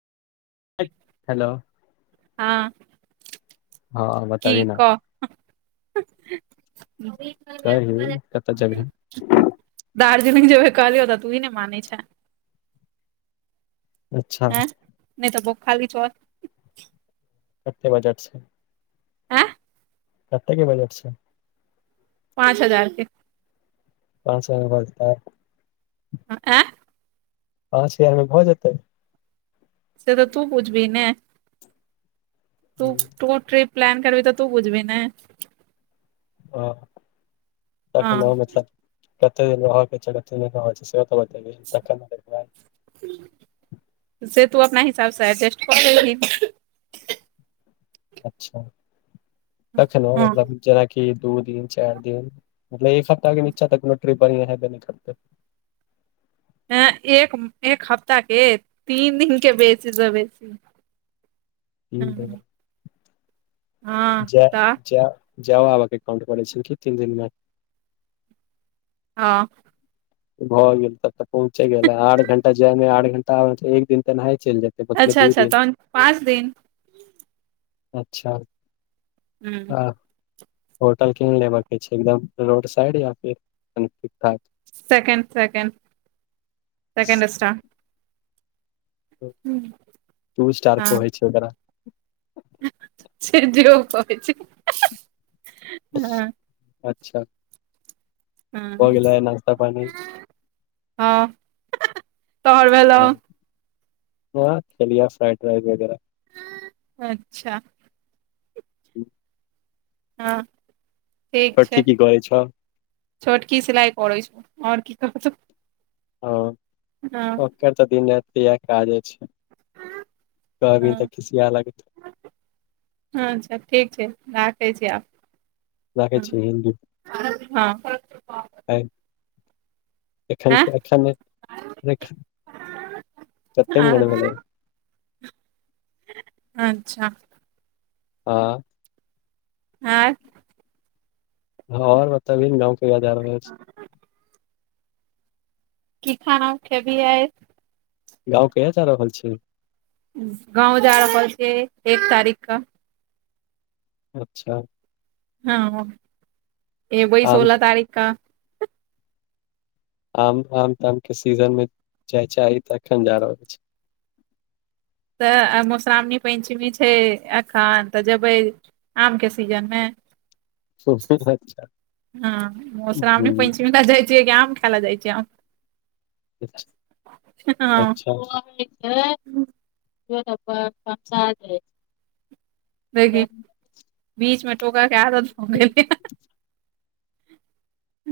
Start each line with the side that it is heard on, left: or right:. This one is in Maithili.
left: हेलो
right: हँ
left: हँ
right: की
left: बताबी न
right: कह
left: कर ह कतऽ जगहै [unintelligible]
right: दार्जलिंग जेै कहलौ त तू ई ने मने छै
left: अच्छा
right: हँ नहि तऽ भु खाली छो
left: कते बजटसँ
right: आँ
left: कतेक के बजट छै
right: पाँच हजार के
left: और सब बताउ
right: आ
left: पाँच हजारमे भऽ जेतै
right: से तऽ तू बुछबी ने तू तू ट्रीप प्लान करभी तऽ तू बुझबी ने
left: ह
right: हँ
left: तखनो मतलब कते दिन रहय के छै कते रह छै और बतबियौ तखनि हमर
right: से तू अपना हिसाबसँ अर्जेस्ट क लेलहीं
left: अचछा तखनो
right: हँ
left: मतलब जेनाकि दू दिन चारि दिन मतलब एक हफ्ताह के नीचा तक को ट्रिप आ यहै ते नहि करते
right: ह एक एक हफ्ता के तीन दिन के बेसी से बेसी
left: क त
right: हँ
left: जा
right: तऽ
left: जाय जाउ आब के एकाउंट बोले छै क तीन दिन मे
right: हँ
left: भऽ गेल तब तऽ पहुँचे गेला आठ घंटा जाय मे आठ घंटा आवय में एक दिन त एनाहि चलि जते
right: अच्छा अच्छा तहन पाँच दिन
left: अच्छा
right: हूँ
left: हँ होटल केहेन लेब के छै एकदम रोड साइड या फिर कनि ठीक ठाक
right: second second second
left: two star कहै छै ओकरा
right: से जे ओ कहै छै हँ हँ ह
left: अच्छा भ
right: हँ
left: गेलै नास्ता पानि
right: हँ तोहर भेलौ
left: हँ खलिया फ्राइड रास वगैरह
right: अच्छा हँ ठीक छै
left: छोटकी की करै छौ
right: छोटकी सिलाइ करै छौ और की करतौ
left: ओ ओकर तऽ दिन रति एहै काजे छै कहभी
right: हँ
left: तऽ खिसीया लगतौ
right: अच्छा ठीक छै राखै छी आब
left: राखै
right: हँ
left: छी हिन्दू ह एखन
right: हँ
left: के एखन नै रैख कते मिनट भेलै
right: अच्छा
left: हँ
right: आँ
left: हँ और बतबियौ ने गाँव के याद आबि रहल छै
right: की खाना खेबही आई
left: गाँव कहिया जा रहल छी
right: गाँव जा रहल छियै एक तारीख कऽ
left: अच्छा
right: हँ एवय
left: आम
right: सोलह तारीख क
left: आम आम ताम के सीजन मे जाय चाही त अखन जा रहल छै
right: तऽ आ मधुश्रावणी पंचमी छै एखन तऽ जेबै आम के सीजन में
left: अच्छा
right: हँ मधुश्रावणी
left: ह
right: पंचमी ल जाइ छियै कि आम खाय ल जाइ छियै क्या
left: अच्छा त कसथ रह
right: देखि बीच मे टोक के आदत भ गेलैया